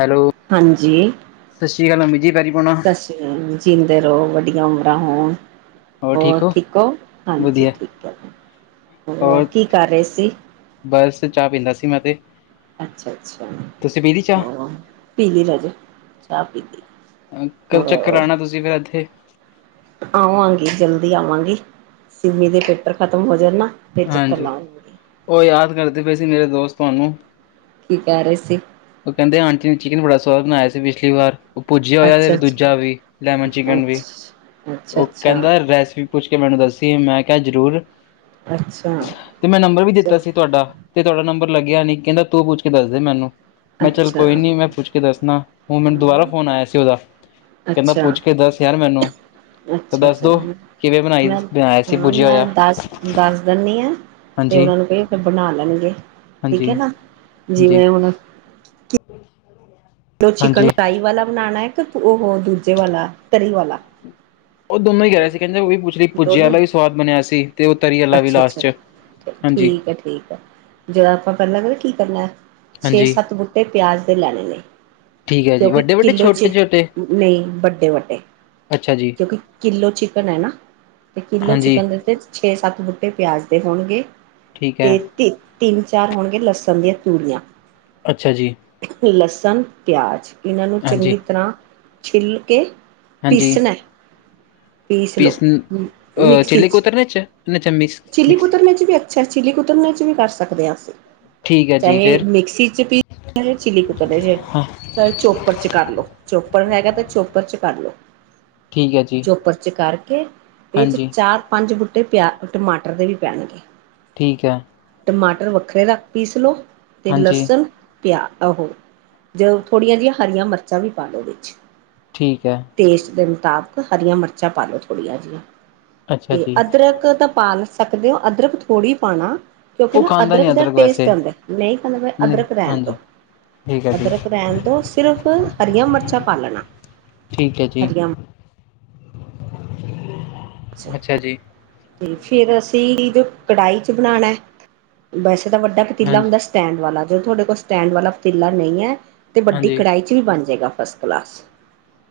Hello ਹਾਂਜੀ ਸਤਿ ਸ੍ਰੀ ਅਕਾਲ ਮੰਮੀ ਜੀ ਪੈਰੀ ਪੈਣਾ। ਸਤਿ ਸ੍ਰੀ ਅਕਾਲ ਜੀਂਦੇ ਰਹੋ ਵੱਡੀਆਂ ਉਮਰਾਂ ਹੋਣ ਹੋਰ ਠੀਕ ਹੋ ਹਾਂਜੀ ਵਧੀਆ ਠੀਕ ਹੈ ਹੋਰ ਕੀ ਕਰ ਰਹੇ ਸੀ ਬਸ ਚਾਹ ਪੀਂਦਾ ਸੀ ਮੈਂ ਤੇ ਅੱਛਾ ਅੱਛਾ ਤੁਸੀਂ ਪੀ ਲਈ ਚਾਹ ਹੋਰ ਪੀ ਲਈ ਰਾਜੇ ਚਾਹ ਪੀ ਲਈ ਕਦੋਂ ਚੱਕਰ ਹੋਰ ਲਾਉਣਾ ਤੁਸੀਂ ਫਿਰ ਇੱਥੇ ਆਵਾਂਗੀ ਜਲਦੀ ਆਵਾਂਗੀ ਸਿੰਮੀ ਦੇ ਪੇਪਰ ਖਤਮ ਹੋ ਜਾਣ ਨਾ ਫਿਰ ਚੱਕਰ ਹਾਂਜੀ ਲਾਵਾਂਗੀ। ਉਹ ਯਾਦ ਕਰਦੇ ਪਏ ਸੀ ਮੇਰੇ ਦੋਸਤ ਤੁਹਾਨੂੰ ਕੀ ਕਹਿ ਰਹੇ ਸੀ ਉਹ ਕਹਿੰਦੇ ਆਂਟੀ ਨੇ ਚਿਕਨ ਬੜਾ ਸਵਾਦ ਬਣਾਇਆ ਸੀ ਪਿਛਲੀ ਵਾਰ ਉਹ ਭੁੱਜਿਆ ਹੋਇਆ ਵੇ ਅੱਛਾ ਤੇ ਅੱਛਾ, ਦੂਜਾ ਵੀ ਲੈਮਨ ਅੱਛਾ ਚਿਕਨ ਵੀ, ਅੱਛਾ ਉਹ ਕਹਿੰਦਾ ਰੈਸਪੀ, ਪੁੱਛ ਕੇ ਮੈਨੂੰ ਦੱਸੀ, ਮੈਂ ਕਿਹਾ ਜ਼ਰੂਰ। ਅੱਛਾ। ਤੇ ਮੈਂ ਨੰਬਰ ਵੀ ਦਿੱਤਾ ਸੀ ਤੁਹਾਡਾ ਤੇ ਤੁਹਾਡਾ ਨੰਬਰ ਲੱਗਿਆ ਨੀ, ਕਹਿੰਦਾ ਤੂੰ ਪੁੱਛ ਕੇ ਦੱਸਦੇ ਮੈਨੂੰ। ਅੱਛਾ, ਮੈਂ ਚੱਲ ਅੱਛਾ, ਕੋਈ ਨੀ ਮੈਂ ਪੁੱਛ ਕੇ ਦੱਸਣਾ ਹੁਣ ਮੈਨੂੰ ਦੁਬਾਰਾ ਫੋਨ ਆਇਆ ਸੀ, ਉਹਦਾ। ਕਹਿੰਦਾ ਅੱਛਾ, ਪੁੱਛ ਕੇ ਦੱਸ ਯਾਰ ਮੈਨੂੰ। ਤਾਂ ਅੱਛਾ- ਦੱਸ ਅੱਛਾ ਦੋ ਕਿਵੇਂ ਬਣਾਈ ਮੈਂ ਬਣਾਇਆ ਸੀ ਹਾਂ ਪੁੱਜਿਆ ਮੈਂ ਹੋਇਆ ਦੱਸ- ਦੱਸ, ਦੇਣੀ ਆ ਤੇ ਹਾਂਜੀ ਉਹਨਾਂ ਨੂੰ ਕਹੀਏ ਫੇਰ ਬਣਾ ਲੈਣਗੇ ਠੀਕ ਹੈ ਹਾਂਜੀ ਨਾ, ਜਿਵੇਂ ਹੁਣ- ੱ [inaudible] ਹੂੰ। ਤੋ ਚਿਕਨ ਫਰਾਈ ਵਾਲਾ ਬਣਾਨਣਾ ਹੈ, ਕਿ ਉਹ ਦੂੂਜੇ ਵਾਲਾ ਤਰੀ ਵਾਲਾ। ਉਹ ਦੋਨੋਂ ਹੀ ਕਹਿ ਰਿਹਾ ਸੀ, ਕਹਿੰਦੇ ਉਹ ਵੀ ਪੁੱਛ ਲੀ ਪੁੱਜੇ ਦੋਨੇ ਵਾਲਾ ਵੀ ਸਵਾਦ ਬਣਿਆ ਸੀ। ਤੇ ਉਹ ਤਰੀ ਅੱਛਾ- ਵਾਲਾ ਵੀ ਅੱਛਾ ਲਾਸਟ ਚ ਹਾਂਜੀ ਠੀਕ ਹੈ- ਠੀਕ ਹੈ ਜਦੋਂ ਆਪਾਂ ਕਰ ਲਾਂਗੇ ਕੀ ਕਰਨਾ ਹੈ। ਛੇ- ਹਾਂਜੀ ਸੱਤ ਬੂਟੇ ਪਿਆਜ ਦੇ ਲੈਣੇ ਨੇ। ਠੀਕ ਹੈ ਜੀ ਕਿਉਂਕਿ ਵੱਡੇ ਵੱਡੇ ਕਿੱਲੋ ਚ, ਛੋਟੇ ਛੋਟੇ ਨਹੀਂ ਵੱਡੇ- ਵੱਡੇ। ਅੱਛਾ ਜੀ ਕਿਉਂਕਿ ਕਿੱਲੋ ਚਿਕਨ ਹੈ ਨਾ, ਤੇ ਕਿੱਲੋ ਹਾਂਜੀ ਚਿਕਨ ਦੇ ਵਿੱਚ, ਛੇ- ਸੱਤ ਬੂਟੇ ਪਿਆਜ ਦੇ ਹੋਣਗੇ, ਠੀਕ ਹੈ ਤਿੰਨ- ਤਿੰਨ- ਚਾਰ ਹੋਣਗੇ ਲਸਣ ਦੀਆਂ ਤੁਰੀਆਂ। ਅੱਛਾ ਜੀ। ਲਸਣ, ਪਿਆਜ ਇਹਨਾਂ ਨੂੰ ਹਾਂਜੀ ਚੰਗੀ ਤਰਾਂ ਛਿੱਲ ਕੇ, ਹਾਂਜੀ ਪੀਸਣਾ ਐ। ਪੀਸ ਅਹ ਮਿਕਸੀ ਚੇਲੀ 'ਚ ਕੋਤਰ ਵਿਚ ਚ ਮੀਕ- ਚਿੱਲੀ ਕੁਤਰਨ ਚ ਵੀ ਅੱਛਾ ਚਿੱਲੀ ਕੁਤਰਨ ਚ ਵੀ ਕਰ ਸਕਦੇ ਹਾਂ ਅਸੀਂ। ਠੀਕ ਹੈ ਜੀ ਚਾਹੇ ਫਿਰ ਮਿਕਸੀ ਚ ਪੀ ਚਿੱਲੀ ਕੁਤਰੰਨਚ, ਹਾਂ ਚੋਪਰ ਚ ਕਰ ਲੋ, ਚੋਪੜ ਹੈਗਾ ਤੇ ਚੋਪਰ ਚ ਕਰ ਲੋ। ਠੀਕ ਹੈ ਜੀ ਚੋਪਰ ਚ ਕਰਕੇ ਵਿਚ ਚ ਹਾਂਜੀ ਚਾਰ- ਪੰਜ ਬੂਟੇ ਕੇ ਪਿਆ, ਟਮਾਟਰ ਦੇ ਵੀ ਪੈਣਗੇ। ਠੀਕ ਹੈ। ਟਮਾਟਰ ਵੱਖਰੇ ਰੱਖ ਪੀਸ ਲਓ, ਤੇ ਹਾਂਜੀ ਲਸਣ ਪਿਆ ਆਹੋ ਜ ਥੋੜੀਆਂ ਜਿਹੀਆਂ ਹਰੀਆਂ ਮਿਰਚਾਂ ਵੀ ਪਾਲੋ ਵਿੱਚ। ਠੀਕ ਹੈ। ਟੇਸਟ ਦੇ ਮੁਤਾਬਕ ਹਰੀਆਂ ਮਿਰਚਾਂ ਪਾ ਲਉ ਥੋੜੀਆਂ ਜਿਹੀਆਂ। ਅੱਛਾ ਤੇ ਜੀ। ਅਦਰਕ ਤਾਂ ਪਾ ਵੀ ਸਕਦੇ ਹੋ, ਅਦਰਕ ਥੋੜੀ ਪਾਣਾ। ਕਿਉਂਕਿ ਉਹ ਨਾ ਖਾਂਦਾ ਅਦਰਕ ਨੀ ਦਾ ਵੈਸੇ ਟੇਸਟ ਆਉਂਦਾ, ਨਹੀਂ ਪਾਉਣਾ ਨਹੀਂ ਅਦਰਕ ਰਹਿਣ ਦੋ। ਹਾਂਜੀ ਠੀਕ ਹੈ ਜੀ, ਅਦਰਕ ਰਹਿਣ ਦੋ ਸਿਰਫ਼ ਹਰੀਆਂ ਮਿਰਚਾਂ ਪਾ ਲੈਣਾ। ਠੀਕ ਹੈ ਜੀ। ਹਰੀਆਂ ਅੱਛਾ ਜੀ, ਫੇਰ ਅਸੀਂ ਜੇ ਕੜਾਹੀ ਚ ਬਣਾਣਾ ਹੈ। ਵੈਸੇ ਤਾਂ ਵੱਡਾ ਪਤੀਲਾ ਹਾਂਜੀ। ਹੁੰਦਾ ਸਟੈਂਡ ਵਾਲਾ, ਜੋ ਤੁਹਾਡੇ ਕੋਲ ਸਟੈਂਡ ਵਾਲਾ ਪਤੀਲਾ ਨਹੀਂ ਹੈ, ਤੇ ਵੱਡੀ ਹਾਂਜੀ, ਕੜਾਹੀ, ਚੀ ਬਣ ਜਾਏਗਾ ਫਸਟ ਕਲਾਸ।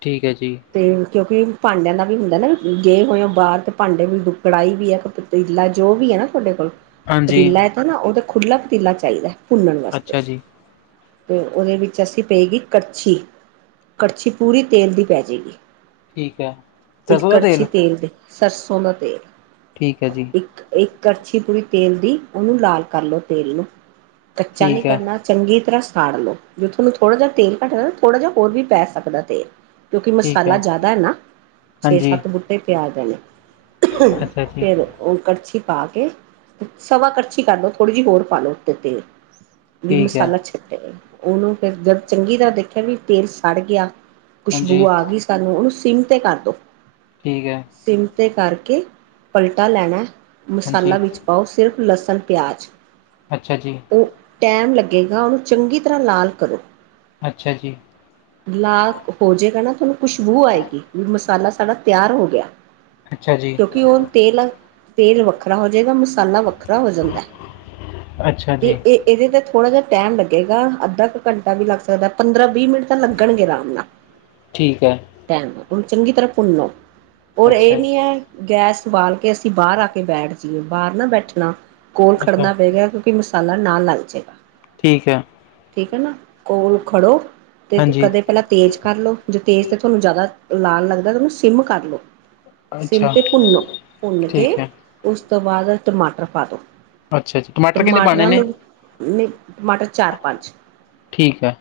ਠੀਕ ਹੈ ਜੀ। ਤੇ ਕਿਉਂਕਿ ਭਾਂਡਿਆਂ ਦਾ ਵੀ ਹੁੰਦਾ ਨਾ ਵੀ ਜੇ ਹੋਏ ਔ। ਬਾਹਰ ਤੇ ਭਾਂਡੇ ਵੀ ਕੜਾਈ ਵੀ ਹੈ, ਪਤੀਲਾ ਜੋ ਵੀ ਹੈ ਨਾ ਤੁਹਾਡੇ ਕੋਲ, ਹਾਂਜੀ, ਪਤੀਲਾ ਐ। ਹੈ ਨਾ ਉਹਦਾ ਖੁੱਲਾ ਪਤੀਲਾ ਚਾਹੀਦਾ ਭੁੰਨਣ ਵਾਸਤੇ। ਅੱਛਾ ਜੀ, ਤੇ ਉਹਦੇ ਵਿੱਚ ਅਸੀਂ ਪਏਗੀ ਕੜਛੀ, ਕੜਛੀ ਪੂਰੀ ਤੇਲ ਦੀ ਪੈ ਜੇਗੀ। ਠੀਕ ਹੈ। ਇੱਕ ਸਰਸੋਂ ਦਾ ਕੜਛੀ ਤੇਲ ਦੇ ਸਰਸੋਂ ਦਾ ਤੇਲ ਠੀਕ ਹੈ ਜੀ। ਇੱਕ ਕੜਛੀ ਪੂਰੀ ਤੇਲ ਦੀ ਉਹਨੂੰ ਲਾਲ ਕਰ ਲਓ ਤੇਲ ਨੂੰ ਕੱਚਾ ਨੀ ਠੀਕ ਹੈ। ਕਰਨਾ। ਚੰਗੀ ਤਰ੍ਹਾਂ ਸਾੜ ਲਉ ਜੇ ਤੁਹਾਨੂੰ ਥੋੜ੍ਹਾ ਜਿਹਾ ਤੇਲ ਘੱਟਦਾ ਥੋੜ੍ਹਾ ਜਿਹਾ ਹੋਰ ਵੀ ਪੈ ਸਕਦਾ ਤੇਲ ਕਿਉਂਕਿ ਮਸਾਲਾ ਜਾਦਾ ਹੈ ਨਾ ਛੇ ਹਾਂਜੀ, ਸੱਤ ਬੂਟੇ ਪਿਆਜ ਦੇ ਨੇ। ਅੱਛਾ ਜੀ, ਫੇ ਦੋ ਓ ਕੜਛੀ ਪਾ ਕੇ ਸਵਾ ਕੜਛੀ ਕਰ ਲਓ ਥੋੜ੍ਹੀ ਜਿਹੀ ਹੋਰ ਪਾ ਲਉ ਉਤੇ ਤੇਲ ਵੀ ਠੀਕ ਹੈ, ਮਸਾਲਾ ਛੱਟਿਆ ਉਹਨੂੰ ਫਿਰ ਜਦ ਚੰਗੀ ਤਰ੍ਹਾਂ ਦੇਖਿਆ ਵੀ ਤੇਲ ਸੜ ਗਿਆ। ਹਾਂਜੀ, ਖੁਸ਼ਬੂ ਆ ਗਈ ਸਾਨੂੰ ਉਹਨੂੰ ਸਿਮ ਤੇ ਕਰ ਦਿਉ। ਠੀਕ ਹੈ। ਸਿਮ ਤੇ ਕਰਕੇ ਪਲਟਾ ਲੈਣਾ ਹਾਂਜੀ, ਮਸਾਲਾ ਵਿੱਚ ਪਾਓ ਸਿਰਫ ਲਸਣ ਪਿਆਜ਼ ਅੱਛਾ ਜੀ। ਉਹ ਟਾਈਮ ਲੱਗੇਗਾ ਉਹਨੂੰ ਚੰਗੀ ਤਰ੍ਹਾਂ ਲਾਲ ਕਰੋ। ਅੱਛਾ ਜੀ। ਲਾਲ ਹੋ ਜਾਏਗਾ ਨਾ ਤੁਹਾਨੂੰ ਖੁਸ਼ਬੂ ਆਏਗੀ ਵੀ ਮਸਾਲਾ ਸਾਡਾ ਤਿਆਰ ਹੋ ਗਿਆ। ਅੱਛਾ ਜੀ, ਕਿਉਂਕਿ ਓ ਤੇਲ-ਤੇਲ ਵੱਖਰਾ ਹੋ ਜਾਏਗਾ ਮਸਾਲਾ ਵੱਖਰਾ ਹੋ ਜਾਂਦਾ। ਅੱਛਾ ਜੀ। ਤੇ ਇਹ-ਇਹਦੇ ਤੇ ਥੋੜ੍ਹਾ ਜਿਹਾ ਟੈਮ ਲੱਗੇਗਾ ਅੱਧਾ ਕੁ ਘੰਟਾ ਵੀ ਲੱਗ ਸਕਦਾ ਪੰਦਰਾਂ ਵੀਹ ਮਿੰਟ ਤਾਂ ਲੱਗਣ ਗੇ ਆਰਾਮ ਨਾਲ [inaudible] ਠੀਕ ਹੈ। ਟੈਮ ਉਨੂੰ ਚੰਗੀ ਤਰ੍ਹਾਂ ਭੁੰਣੋ। ਔਰ ਅੱਛਾ, ਇਹ ਨੀ ਹੈ ਗੈਸ ਉ ਬਾਲ ਕੇ ਅਸੀਂ ਬਾਰ ਆ ਕੇ ਬੈਠ ਜਾਈਏ ਬਾਰ ਨਾ ਬੈਠਣਾ ਕੋਲ ਅੱਛਾ, ਖੜਨਾ ਪਏਗਾ ਕਿਉਂਕਿ ਮਸਾਲਾ ਨਾਲ ਲੱਗ ਜਾਏਗਾ। ਠੀਕ ਹੈ। ਠੀਕ ਏ ਨਾ ਕੋਲ ਖੜੋ ਤੇ-ਤੇ ਹਾਂਜੀ, ਕਦੇ ਪੈਲਾਂ ਤੇਜ਼ ਕਰ ਲਉ ਜੇ ਤੇਜ਼ ਤਾਂ ਤੁਹਾਨੂੰ ਜਾਦਾ ਲਾਲ ਲੱਗਦਾ ਤਾਂ ਉਹਨੂੰ ਸਿਮ ਕਰ ਲਉ। ਸਿਮ ਅੱਛਾ। ਤੇ ਭੁੰਨੋ ਭੁੰਨ ਕੇ ਠੀਕ ਹੈ, ਉਸ ਤੋਂ ਬਾਦ ਟਮਾਟਰ ਪਾ ਦੋ। ਅੱਛਾ ਜੀ ਟਮਾ ਟਮਾਟਰਾਂ ਨੂੰ ਨਈ ਟਮਾਟਰ ਚਾਰ ਪੰਜ ਠੀਕ ਹੈ।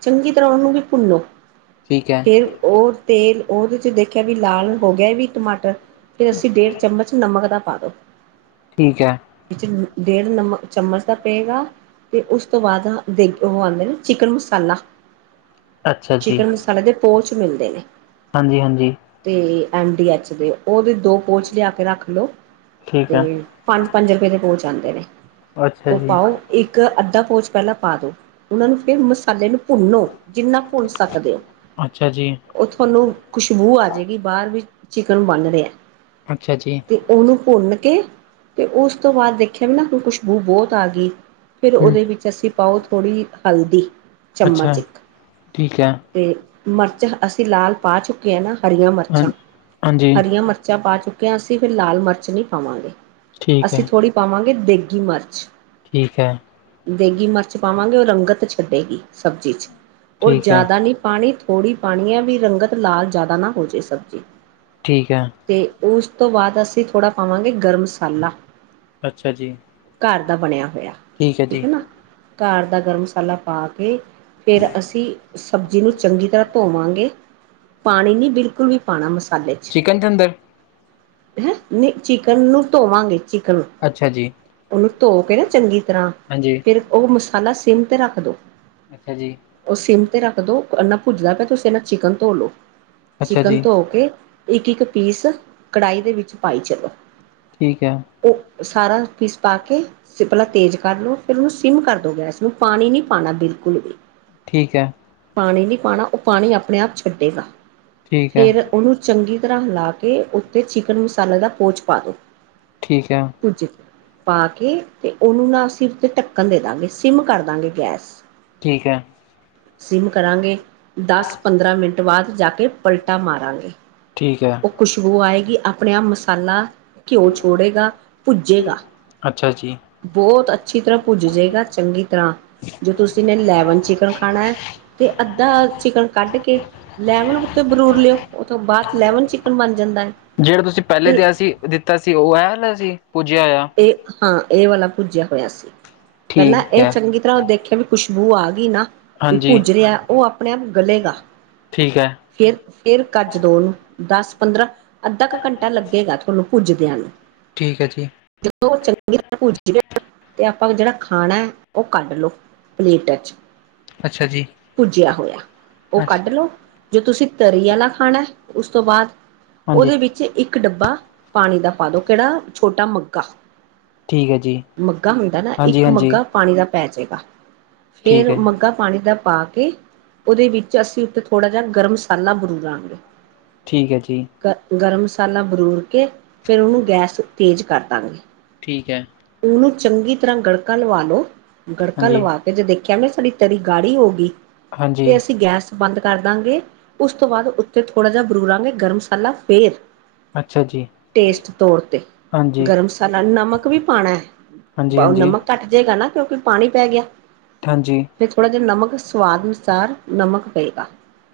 ਚੰਗੀ ਤਰ੍ਹਾਂ ਉਹਨੂੰ ਵੀ ਭੁੰਨੋ। ਠੀਕ ਹੈ। ਫਿਰ ਓ ਤੇਲ ਉਹਦੇ 'ਚ ਦੇਖਿਆ ਵੀ ਲਾਲ ਹੋ ਗਿਆ ਵੀ ਟਮਾਟਰ ਫਿਰ ਅਸੀਂ ਡੇਢ ਚਮਚ ਨਮਕ ਦਾ ਪਾ ਦੋ। ਠੀਕ ਹੈ। ਵਿੱਚ ਡੇਢ ਨਮ ਚਮਚ ਦਾ ਪਏਗਾ। ਤੇ ਉਸ ਤੋਂ ਬਾਦ ਇੱਕ ਓ ਆਂਦੇ ਨਾ ਚਿਕਨ ਮਸਾਲਾ ਅੱਛਾ ਚਿਕਨ ਮਸਾਲੇ ਦੇ ਪੋਚ ਮਿਲਦੇ ਨੇ। ਹਾਂਜੀ-ਹਾਂਜੀ ਤੇ ਐਮ ਡੀ ਐਚ ਦੇ ਓ ਵੀ ਦੋ ਪੋਚ ਲਿਆ ਕੇ ਰੱਖ ਲਓ। ਠੀਕ ਹੈ ਤੇ ਪੰਜ-ਪੰਜ ਰੁਪਏ ਦੇ ਪੋਚ ਆਂਦੇ ਨੇ ਅੱਛਾ ਓ ਜੀ ਪਾਓ। ਇੱਕ ਅੱਧਾ ਪਊਚ ਪੈਲਾਂ ਪਾ ਦੋ ਉਹਨਾਂ ਨੂੰ ਫਿਰ ਮਸਾਲੇ ਨੂੰ ਭੁੰਨੋ। ਜਿੰਨਾ ਕ ਭੁੰਨ ਸਕਦੇ ਹੋ ਅੱਛਾ ਜੀ ਓ ਥੋਨੂੰ ਖੁਸ਼ਬੂ ਆ ਅਜੇ ਕੀ ਬਾਰ ਵੀ ਚਿਕਨ ਬਣ ਰਿਆ ਅੱਛਾ ਜੀ ਤੀ ਓਨੂੰ ਭੁੰਨ ਕੇ ਤੇ ਉਸ ਤੋਂ ਬਾਦ ਦੇਖਿਓ ਵੀ ਨਾ ਖੁਸ਼ਬੂ ਬੋਤ ਆਗੀ। ਫਿਰ ਹੂੰ ਓਦੇ ਵਿੱਚ ਪਾਓ ਅੱਸੀ ਥੋੜ੍ਹੀ ਹਲਦੀ ਚਮਚ ਅੱਛਾ ਇੱਕ। ਠੀਕ ਹੈ ਅਤੇ ਮਿਰਚ ਅਸੀਂ ਲਾਲ ਪਾ ਚੁੱਕੇ ਆ ਨਾ। ਹਰੀਆਂ ਹਾਂ ਮਿਰਚਾਂ ਹਾਂਜੀ ਹਰੀਆਂ ਮਿਰਚਾਂ ਪਾ ਚੁੱਕੇ ਹਾਂ ਅਸੀਂ ਫਿਰ ਲਾਲ ਮਿਰਚ ਨੀ ਪਾਵਾਂਗੇ। ਠੀਕ ਅਸੀਂ ਹੈ ਥੋੜ੍ਹੀ ਪਾਵਾਂਗੇ ਦੇਗੀ ਮਿਰਚ। ਠੀਕ ਐ। ਦੇਗੀ ਮਿਰਚ ਪਾਵਾਂਗੇ ਓ ਰੰਗਤ ਛੱਡੇਗੀ ਸਬਜ਼ੀ ਚ। ਔਰ ਠੀਕ ਹੈ ਜਾਦਾ ਨੀ ਪਾਣੀ ਥੋੜ੍ਹੀ ਪਾਣੀ ਐ ਵੀ ਰੰਗਤ ਲਾਲ ਜਾਦਾ ਨਾ ਹੋਜੇ ਸਬਜ਼ੀ ਠੀਕ ਐ। ਤੇ ਉਸ ਤੋਂ ਬਾਦ ਅਸੀਂ ਥੋੜ੍ਹਾ ਪਾਵਾਂਗੇ ਗਰਮ ਮਸਾਲਾ। ਅੱਛਾ ਜੀ। ਘਰ ਦਾ ਬਣਿਆ ਹੋਇਆ ਹੈ ਠੀਕ ਜੀ ਐ ਨਾ ਘਰ ਦਾ ਗਰਮ ਮਸਾਲਾ ਪਾ ਕੇ ਫੇਰ ਅਸੀਂ ਸਬਜ਼ੀ ਨੂੰ ਚੰਗੀ ਤਰ੍ਹਾਂ ਧੋਵਾਂਗੇ ਪਾਣੀ ਨੀ ਬਿਲ ਕੁਲ ਨੀ ਪਾਨਾ ਮਸਾਲੇ ਚ। ਚਿਕਨ ਦੇ ਅੰਦਰ ਹੈ ਨੀ ਚਿਕਨ ਨੂੰ ਧੋਵਾਂਗੇ ਚਿਕਨ ਅੱਛਾ ਜੀ ਓਨੂੰ ਧੋ ਕੇ ਨਾ ਚੰਗੀ ਤਰ੍ਹਾਂ ਹਾਂਜੀ ਫਿਰ ਓ ਮਸਾਲਾ ਸਿਮ ਤੇ ਰੱਖ ਦੋ। ਅੱਛਾ ਜੀ। ਓ ਸਿਮ ਤੇ ਰੱਖ ਦੋ ਇੰਨਾ ਓ ਭੁਜਦਾ ਪਿਆ ਤੁਸੀਂ ਇਨਾ ਚਿਕਨ ਧੋ ਲੋ। ਅੱਛਾ ਚਿਕਨ ਜੀ ਧੋ ਕੇ ਇੱਕ-ਇੱਕ ਪੀਸ ਕੜਾਹੀ ਦੇ ਵਿੱਚ ਪਾਈ ਚਲੋ। ਠੀਕ ਐ। ਓ ਸਾਰਾ ਪੀਸ ਪਾ ਕੇ ਤੁਸੀ ਪਹਿਲਾ ਤੇਜ਼ ਕਰ ਲਓ ਫਿਰ ਉਨੂੰ ਸਿਮ ਕਰ ਦਓ ਗੈਸ ਨੂੰ ਪਾਣੀ ਨੀ ਪਾਣਾ ਬਿਲਕੁਲ ਵੀ। ਠੀਕ ਐ। ਪਾਣੀ ਨੀ ਪਾਣਾ ਓ ਪਾਣੀ ਆਪਣੇ ਆਪ ਛੱਡੇਗਾ। ਠੀਕ ਹੈ ਫੇਰ ਓਨੂੰ ਚੰਗੀ ਤਰ੍ਹਾਂ ਹਿਲਾ ਕੇ ਉੱਤੇ ਚਿਕਨ ਮਸਾਲੇ ਦਾ ਪੋਚ ਪਾ ਦੋ। ਠੀਕ ਐ। [unintelligible] ਪਾ ਕੇ ਤੇ ਉਨੂੰ ਨਾ ਅਸੀਂ ਉਤੇ ਢੱਕਣ ਦੇ ਦਾਂਗੇ ਸਿਮ ਕਰ ਦਾਂਗੇ ਗੈਸ। ਠੀਕ ਐ। ਸਿਮ ਕਰਾਂਗੇ ਦਸ-ਪੰਦਰਾਂ ਮਿੰਟ ਬਾਦ ਜਾ ਕੇ ਪਲਟਾ ਮਾਰਾਂਗੇ। ਠੀਕ ਐ। ਓ ਖੁਸ਼ਬੂ ਆਏਗੀ ਆਪਣੇ ਆਪ ਮਸਾਲਾ ਘਿਓ ਛੋੜੇਗਾ ਪੁੱਜੇਗਾ। ਅੱਛਾ ਜੀ ਬੋਤ ਅੱਛੀ ਤਰ੍ਹਾਂ ਪੁੱਜ ਜਾਏਗਾ ਚੰਗੀ ਤਰ੍ਹਾਂ। ਜੋ ਤੁਸੀਂ ਨੇ ਲੈਮਨ ਚਿਕਨ ਖਾਣਾ ਐ ਤੇ ਅੱਧਾ ਚਿਕਨ ਕੱਢ ਕੇ ਲੈਮਨ ਤੇ ਬਰੂਰ ਲਿਓ ਉਹ ਤੋਂ ਬਾਦ ਲੈਮਨ ਚਿਕਨ ਬਣ ਜਾਂਦੈ। ਜੇੜਾ ਤੁਸੀਂ ਪਹਿਲੇ ਦਿਆ ਸੀ ਦਿੱਤਾ ਸੀ ਓ ਅਲਾ ਸੀ ਪੁੱਜਿਆ ਹੋਇਆ। ਏ ਹਾਂ ਏ ਵਾਲਾ ਭੁਜਿਆ ਹੋਇਆ ਸੀ ਪਹਿਲਾਂ ਠੀਕ ਏ ਹੈ ਚੰਗੀ ਤਰਾ ਦੇਖਿਆ ਵੀ ਖੁਸ਼ਬੂ ਆਗੀ ਨਾ। ਏ ਹਾਂਜੀ ਭੁਜ ਰਿਆ ਓ ਆਪਣੇ ਆਪ ਗਲੇਗਾ। ਠੀਕ ਹੈ ਫੇਰ-ਫੇਰ ਕਜ ਦੋ ਉਨੂੰ ਦਸ ਪੰਦਰਾਂ ਅੱਧਾ ਕ ਘੰਟਾ ਲੱਗੇਗਾ ਤੁਹਾਨੂੰ ਭੁਜਦਿਆਂ ਨੂੰ। ਠੀਕ ਐ ਜੀ। ਜਦੋਂ ਓ ਚੰਗੀ ਤਰ੍ਹਾਂ ਭੁੱਜ ਗਿਆ ਤੇ ਆਪਾਂ ਜੇੜਾ ਖਾਨੈ ਓ ਕੱਢ ਲੋ। Play touch. ਅੱਛਾ ਜੀ। ਭੁਜਿਆ ਹੋਇਆ ਓ ਕੱਢ ਅੱਛਾ ਲਓ ਜੋ ਤੁਸੀਂ ਤਰੀ ਆਲਾ ਖਾਣਾ ਉਸ ਤੋਂ ਬਾਦ ਹਾਂਜੀ ਓਦੇ ਵਿੱਚ ਇੱਕ ਡੱਬਾ ਪਾਣੀ ਦਾ ਪਾ ਦੋ ਕੇੜਾ ਛੋਟਾ ਮੱ ਗਾ ਠੀਕ ਹੈ ਜੀ ਮਗਾ ਹੁੰਦਾ ਨਾ ਹਾਂਜੀ ਇੱਕ ਹਾਂਜੀ ਮੱਗਾ ਪਾਣੀ ਦਾ ਪੈ ਜੇਗਾ ਠੀਕ ਫੇਰ ਹੈ। ਮਗਾ ਪਾਣੀ ਦਾ ਪਾ ਕੇ ਉਦੇ ਵਿੱਚ ਅਸੀਂ ਉੱਤੇ ਥੋੜ੍ਹਾ ਜਾ ਗਰਮ ਮਸਾਲਾ ਬਰੂ ਲਾਂਗੇ। ਠੀਕ ਐ ਜੀ। ਗ ਗਰਮ ਮਸਾਲਾ ਬਰੂਰ ਕੇ ਫਿਰ ਉਨੂੰ ਗੈਸ ਤੇਜ਼ ਕਰ ਦਾਂਗੇ। ਠੀਕ ਐ। ਉਨੂੰ ਚੰਗੀ ਤਰ੍ਹਾਂ ਗੜਕਾ ਲਵਾ ਲੋ ਗੜਕਾ ਹਾਂਜੀ ਲਵਾ ਤੇ ਜੇ ਦੇਖਿਆ ਵੀ ਸਾਡੀ ਤਰੀ ਗਾੜੀ ਹੋਗੀ ਹਾਂਜੀ ਤੇ ਅਸੀਂ ਗੈਸ ਬੰਦ ਕਰ ਦਾਂਗੇ ਉਸ ਤੋਂ ਬਾਦ ਉੱਤੇ ਥੋੜ੍ਹਾ ਜਾ ਬਰੂਰਾਂਗੇ ਗਰਮ ਮਸਾਲਾ ਫੇਰ। ਅੱਛਾ ਜੀ। ਟੇਸਟ ਤੋਰ ਤੇ। ਹਾਂਜੀ ਗਰਮ ਮਸਾਲਾ ਨਮਕ ਵੀ ਪਾਨੈ। ਹਾਂਜੀ ਹਾਂਜੀ ਹਾਂਜੀ। ਫਿਰ ਥੋੜ੍ਹਾ ਜਾ ਨਮਕ ਸਵਾਦ ਅਨੁਸਾਰ ਨਮਕ ਪਏਗਾ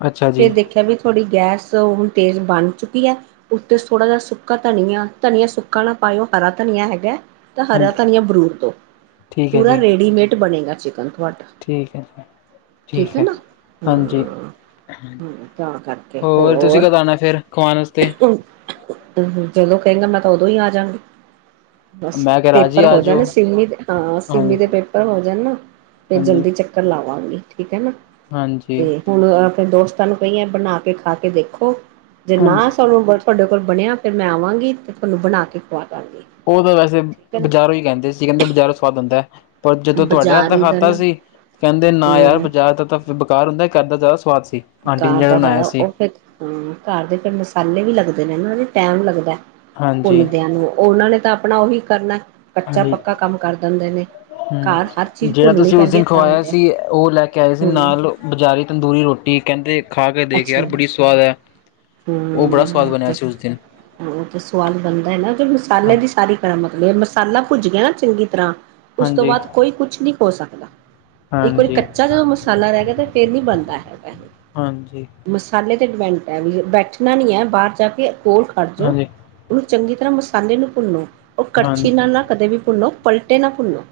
ਅੱਛਾ ਜੀ ਫਿਰ ਦੇਖਿਆ ਵੀ ਥੋੜ੍ਹੀ ਗੈਸ ਹੁਣ ਤੇਜ਼ ਬਣ ਚੁੱਕੀ ਐ ਉੱਤੇ ਥੋੜ੍ਹਾ ਜਾ ਸੁੱਕਾ ਧਨੀਆ ਧਨੀਆ ਸੁੱਕਾ ਨਾ ਪਾਇਓ ਹਰਾ ਧਨੀਆ ਹੈਗੈ। ਤਾਂ ਹਾਂ ਹਰਾ ਧਨੀਆ ਬਰੂਰ ਦੋ ਠੀਕ ਹੈ ਪੂਰਾ ਜੀ ਰੇਡੀਮੇਡ ਬਣੇਗਾ ਚਿਕਨ ਤੁਹਾਡਾ। ਠੀਕ ਐ ਠੀਕ ਐ ਨਾ। ਹਾਂ-ਹਾਂ ਤਾਂ ਕਰਕੇ ਤੁਸੀਂ ਹੋਰ? ਕਦੋਂ ਆਉਣਾ ਫਿਰ ਖਵਾਉਣ ਵਾਸਤੇ ਹਮ ਜਦੋਂ ਕਏਂਗਾ ਮੈਂ ਤਾਂ ਓਦੋਂ ਈ ਆ ਜਾਂਗੀ। ਬਸ ਮੈਂ ਕਿਹਾ ਰਾਜੀ ਪੇਪਰ ਆ ਹੋ ਜਾਣ ਜਾਓ ਸਿੰਮੀ ਦੇ ਹਾਂ ਸਿੰਮੀ ਹਾਂਜੀ ਦੇ ਪੇਪਰ ਹੋ ਜਾਣ ਫੇ ਹਾਂਜੀ ਜਲਦੀ ਚੱਕ ਕਲ ਲਾਵਾਂਗੀ ਠੀਕ ਐ ਨਾ। ਹਾਂਜੀ। ਤੇ ਹੁਣ ਆਪਣੇ ਦੋਸਤਾਂ ਨੂੰ ਕਈ ਐ ਬਣਾ ਕੇ ਖਾ ਕੇ ਦੇਖੋ ਜੇ ਨਾ ਹਾਂਜੀ ਸਾਨੂੰ ਤੁਹਾਡੇ ਕੋਲ ਬਣਿਆ ਫਿਰ ਮੈਂ ਆਵਾਂਗੀ ਅਤੇ ਤੁਹਾਨੂੰ ਬਣਾ ਕੇ ਖਵਾ ਦਵਾਂਗੀ। ਓ ਤਾਂ ਵੈਸੇ ਬਜ਼ਾਰੋਂ ਈ ਲੈਂਦੇ ਸੀ ਕੈਂਦੇ ਬਜ਼ਾਰੋਂ ਸਵਾਦ ਹੁੰਦੈ। ਪਰ ਜਦੋਂ ਤੁਹਾਡੇ ਹੱਥ ਬਾਜ਼ਾਰ ਦਾ ਹੀ ਖਾਦਾ ਨਾ ਸੀ ਕੈਂਦੇ ਨਾ ਯਾਰ ਹਮ ਬਾਜ਼ਾਰ ਦਾ ਤਾਂ ਬੇਕਾਰ ਹੁੰਦਾ ਘਰ ਦਾ ਜਾਦਾ ਸਵਾਦ ਸੀ ਆਂਟੀ ਨੇ ਘਰ ਜੇੜਾ ਦਾ ਬਣਾਇਆ ਜ਼ਿਆਦਾ ਸੀ। ਉਹ ਫਿਰ ਹਾਂ ਘਰ ਦੇ ਫੇਰ ਮਸਾਲੇ ਵੀ ਲੱਗਦੇ ਨੇ ਟੈਮ ਲੱਗਦੈ। ਹਾਂਜੀ, ਭੁੰਨਦਿਆਂ ਨੂੰ ਓਨਾਂ ਨੇ ਤਾਂ ਆਪਣਾ ਓਹੀ ਕਰਨੈ ਕੱਚਾ ਹਾਂਜੀ ਪੱਕਾ ਕੰਮ ਕਰ ਦੰਦੇ ਨੇ। ਘਰ ਹਰ ਹੂੰ ਚੀਜ਼ ਜੇੜਾ ਭੁੰਨਣੀ ਤੁਸੀਂ ਉਸ ਪੈਂਦੀ ਦਿਨ ਹੈ ਤਾਂ ਖਵਾਇਆ ਹੁੰਦੇ ਆ। ਸੀ ਓ ਲੈ ਕੇ ਆਏ ਸੀ ਹਮ ਨਾਲ ਬਜ਼ਾਰੀ ਤੰਦੂਰੀ ਰੋਟੀ ਕੇਂਦੇ ਖਾ ਕੇ ਦੇ ਕੇ ਯਾਰ ਬੜੀ ਸਵਾਦ ਐ। ਹੂੰ ਫ ਉ ਤੇ ਸਵਾਦ ਬਣਦਾ ਐ ਨਾ ਮਸਾਲੇ ਹਾਂਜੀ, ਦੀ ਸਾਰੀ ਮਤਲਬ ਮਸਾਲਾ ਭੁੱਜ ਗਿਆ ਨਾ ਚੰਗੀ ਤਰ੍ਹਾਂ ਉਸ ਤੋਂ ਹਾਂਜੀ, ਬਾਦ ਕੋਈ ਕੁੱਛ ਨੀ ਹੋ ਸਕਦਾ। ਇੱਕ ਵਾਰੀ ਹਾਂਜੀ, ਕੱਚਾ ਜਦੋਂ ਮਸਾਲਾ ਰੈ ਗਿਆ ਤੇ ਫੇਰ ਨੀ ਬਣਦਾ ਹੈਗਾ। ਹਾਂਜੀ। ਮਸਾਲੇ ਤੇ ਡਿਪੈਂਟ ਐ ਵੀ ਬੈਠਣਾ ਨੀ ਐ ਬਾਰ ਜਾ ਕੇ ਕੋਲ ਖੜ ਜੋ। ਹਾਂਜੀ, ਉਨੂੰ ਚੰਗੀ ਤਰ੍ਹਾਂ ਮਸਾਲੇ ਨੂੰ ਭੁੰਨੋ ਓ ਕੜਛੀ ਹਾਂਜੀ ਨਾਲ ਨਾ ਕਦੇ ਵੀ ਭੁੰਨੋ ਪਲਟੇ ਨਾ ਭੁੰਨੋ।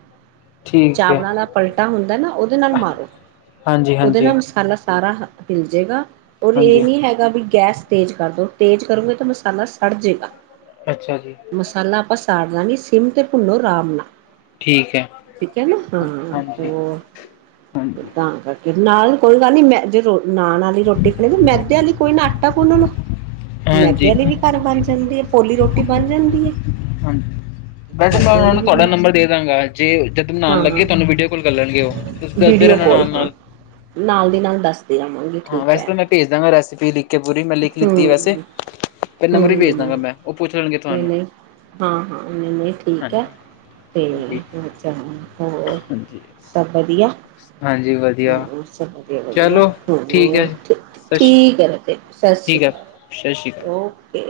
ਠੀਕ ਹੈ ਚਾਵਲਾਂ ਦਾ ਪਲਟਾ ਹੁੰਦਾ ਨਾ ਓਦੇ ਨਾਲ ਮਾਰੋ ਹਾਂਜੀ, ਓਦੇ ਹਾਂਜੀ, ਨਾਲ ਮਸਾਲਾ ਸਾਰਾ ਹਿਲਜੇਗਾ ਔਰ ਇਹ ਹਾਂਜੀ। ਨੀ ਹੈ ਵੀ ਗਾ ਗੈਸ ਤੇਜ਼ ਕਰ ਦੋ ਤੇਜ਼ ਕਰੋਗੇ ਤਾਂ ਮਸਾਲਾ ਸੜ ਜੇਗਾ। ਅੱਛਾ ਜੀ। ਮਸਾਲਾ ਆਪਾਂ ਸਾੜਨਾ ਨੀ ਸਿਮ ਤੇ ਭੁੰਨੋ ਰਾਮ ਨਾ। ਠੀਕ ਹੈ ਠੀਕ ਐ ਨਾ ਹਾਂ ਹੋ। ਹਾਂਜੀ ਹਾਂਜੀ ਤਾਂ ਕਰਕੇ ਨਾਲ਼ ਕੋਈ ਗੱਲ ਨੀ ਮੈਂ ਜੇ ਰੋ। ਨਾਨ ਆਲੀ ਰੋਟ। ਦੇਖੋਂ ਜੀ ਐਂ ਮੈਦੇ ਆਲੀ ਕੋਈ ਨਾ ਆਟਾ ਗੁੰਨ ਲੋ, ਮੈਦੇ ਹਾਂਜੀ ਆਲੀ ਵੀ ਘਰ ਬਣ ਜਾਂਦੀ ਏਂ। ਪੋਲੀ ਰੋਟੀ ਬਣ ਜਾਂਦੀ ਐਂ। ਹਾਂਜੀ ਵੈਸੇ ਮੈਂ ਓਨਾਂ ਨੂੰ ਤੁਹਾਡਾ ਬਣਾ ਨੰਬਰ ਦੇ ਸਕਦੇ ਦਾਂਗਾ, ਜੇ ਜਦ ਬਣਾਣ ਹਾਂ ਹਾਂ ਲੱਗੇ ਤਾਹਨੂੰ ਵੀਡੀਓ ਕਾਲ ਕਰ ਲੈਣਗੇ ਓ। ਵੀਡੀਓ ਕਾਲ ਹਾਂ, ਨਾਲ ਦੀ ਨਾਲ ਦੱਸਦੀ ਰਵਾਂ। ਹਾਂ ਵੈਸੇ ਤੇ ਮੈਂ ਭੇਜ ਦਾਂਗਾ ਰੈਸਪੀ ਲਿਖ। ਕੇ ਪੂਰੀ, ਮੈਂ ਲਿਖ ਲਿਤੀ ਹਮ ਵੈਸੇ ਤੇ ਨੰਬਰ ਵੀ ਭੇਜ ਹਮ ਦਾਂਗਾ ਮੈਂ, ਓ ਪੁੱਛ ਲੈਣਗੇ ਨਹੀਂ ਤੁਹਾਂਨੂੰ। ਨਹੀਂ ਹਾਂ -ਹਾਂ ਨਈ -ਨਈ ਠੀਕ ਐਂ। ਤੇ ਹਾਂਜੀ ਹੋਰ ਚਲ ਹੋਰ ਹਾਂਜੀ ਸਭ ਵਧੀਆਂ। ਹਾਂਜੀ ਹੂੰ ਵਧੀਆ ਹੋਰ ਸਭ ਵਧੀਆਂ ਚਲੋ ਠੀਕ -ਵਧੀਆਂ, ਹੈ ਸਤਿ ਸ਼੍ਰੀ ਠੀਕ ਐ ਤੇ। ਸਾਸਰੀ ਠੀਕ ਹੈ ਸਤਿ ਸ਼੍ਰੀ ਅਕਾਲ ਕਾਲ ਓਕੇ।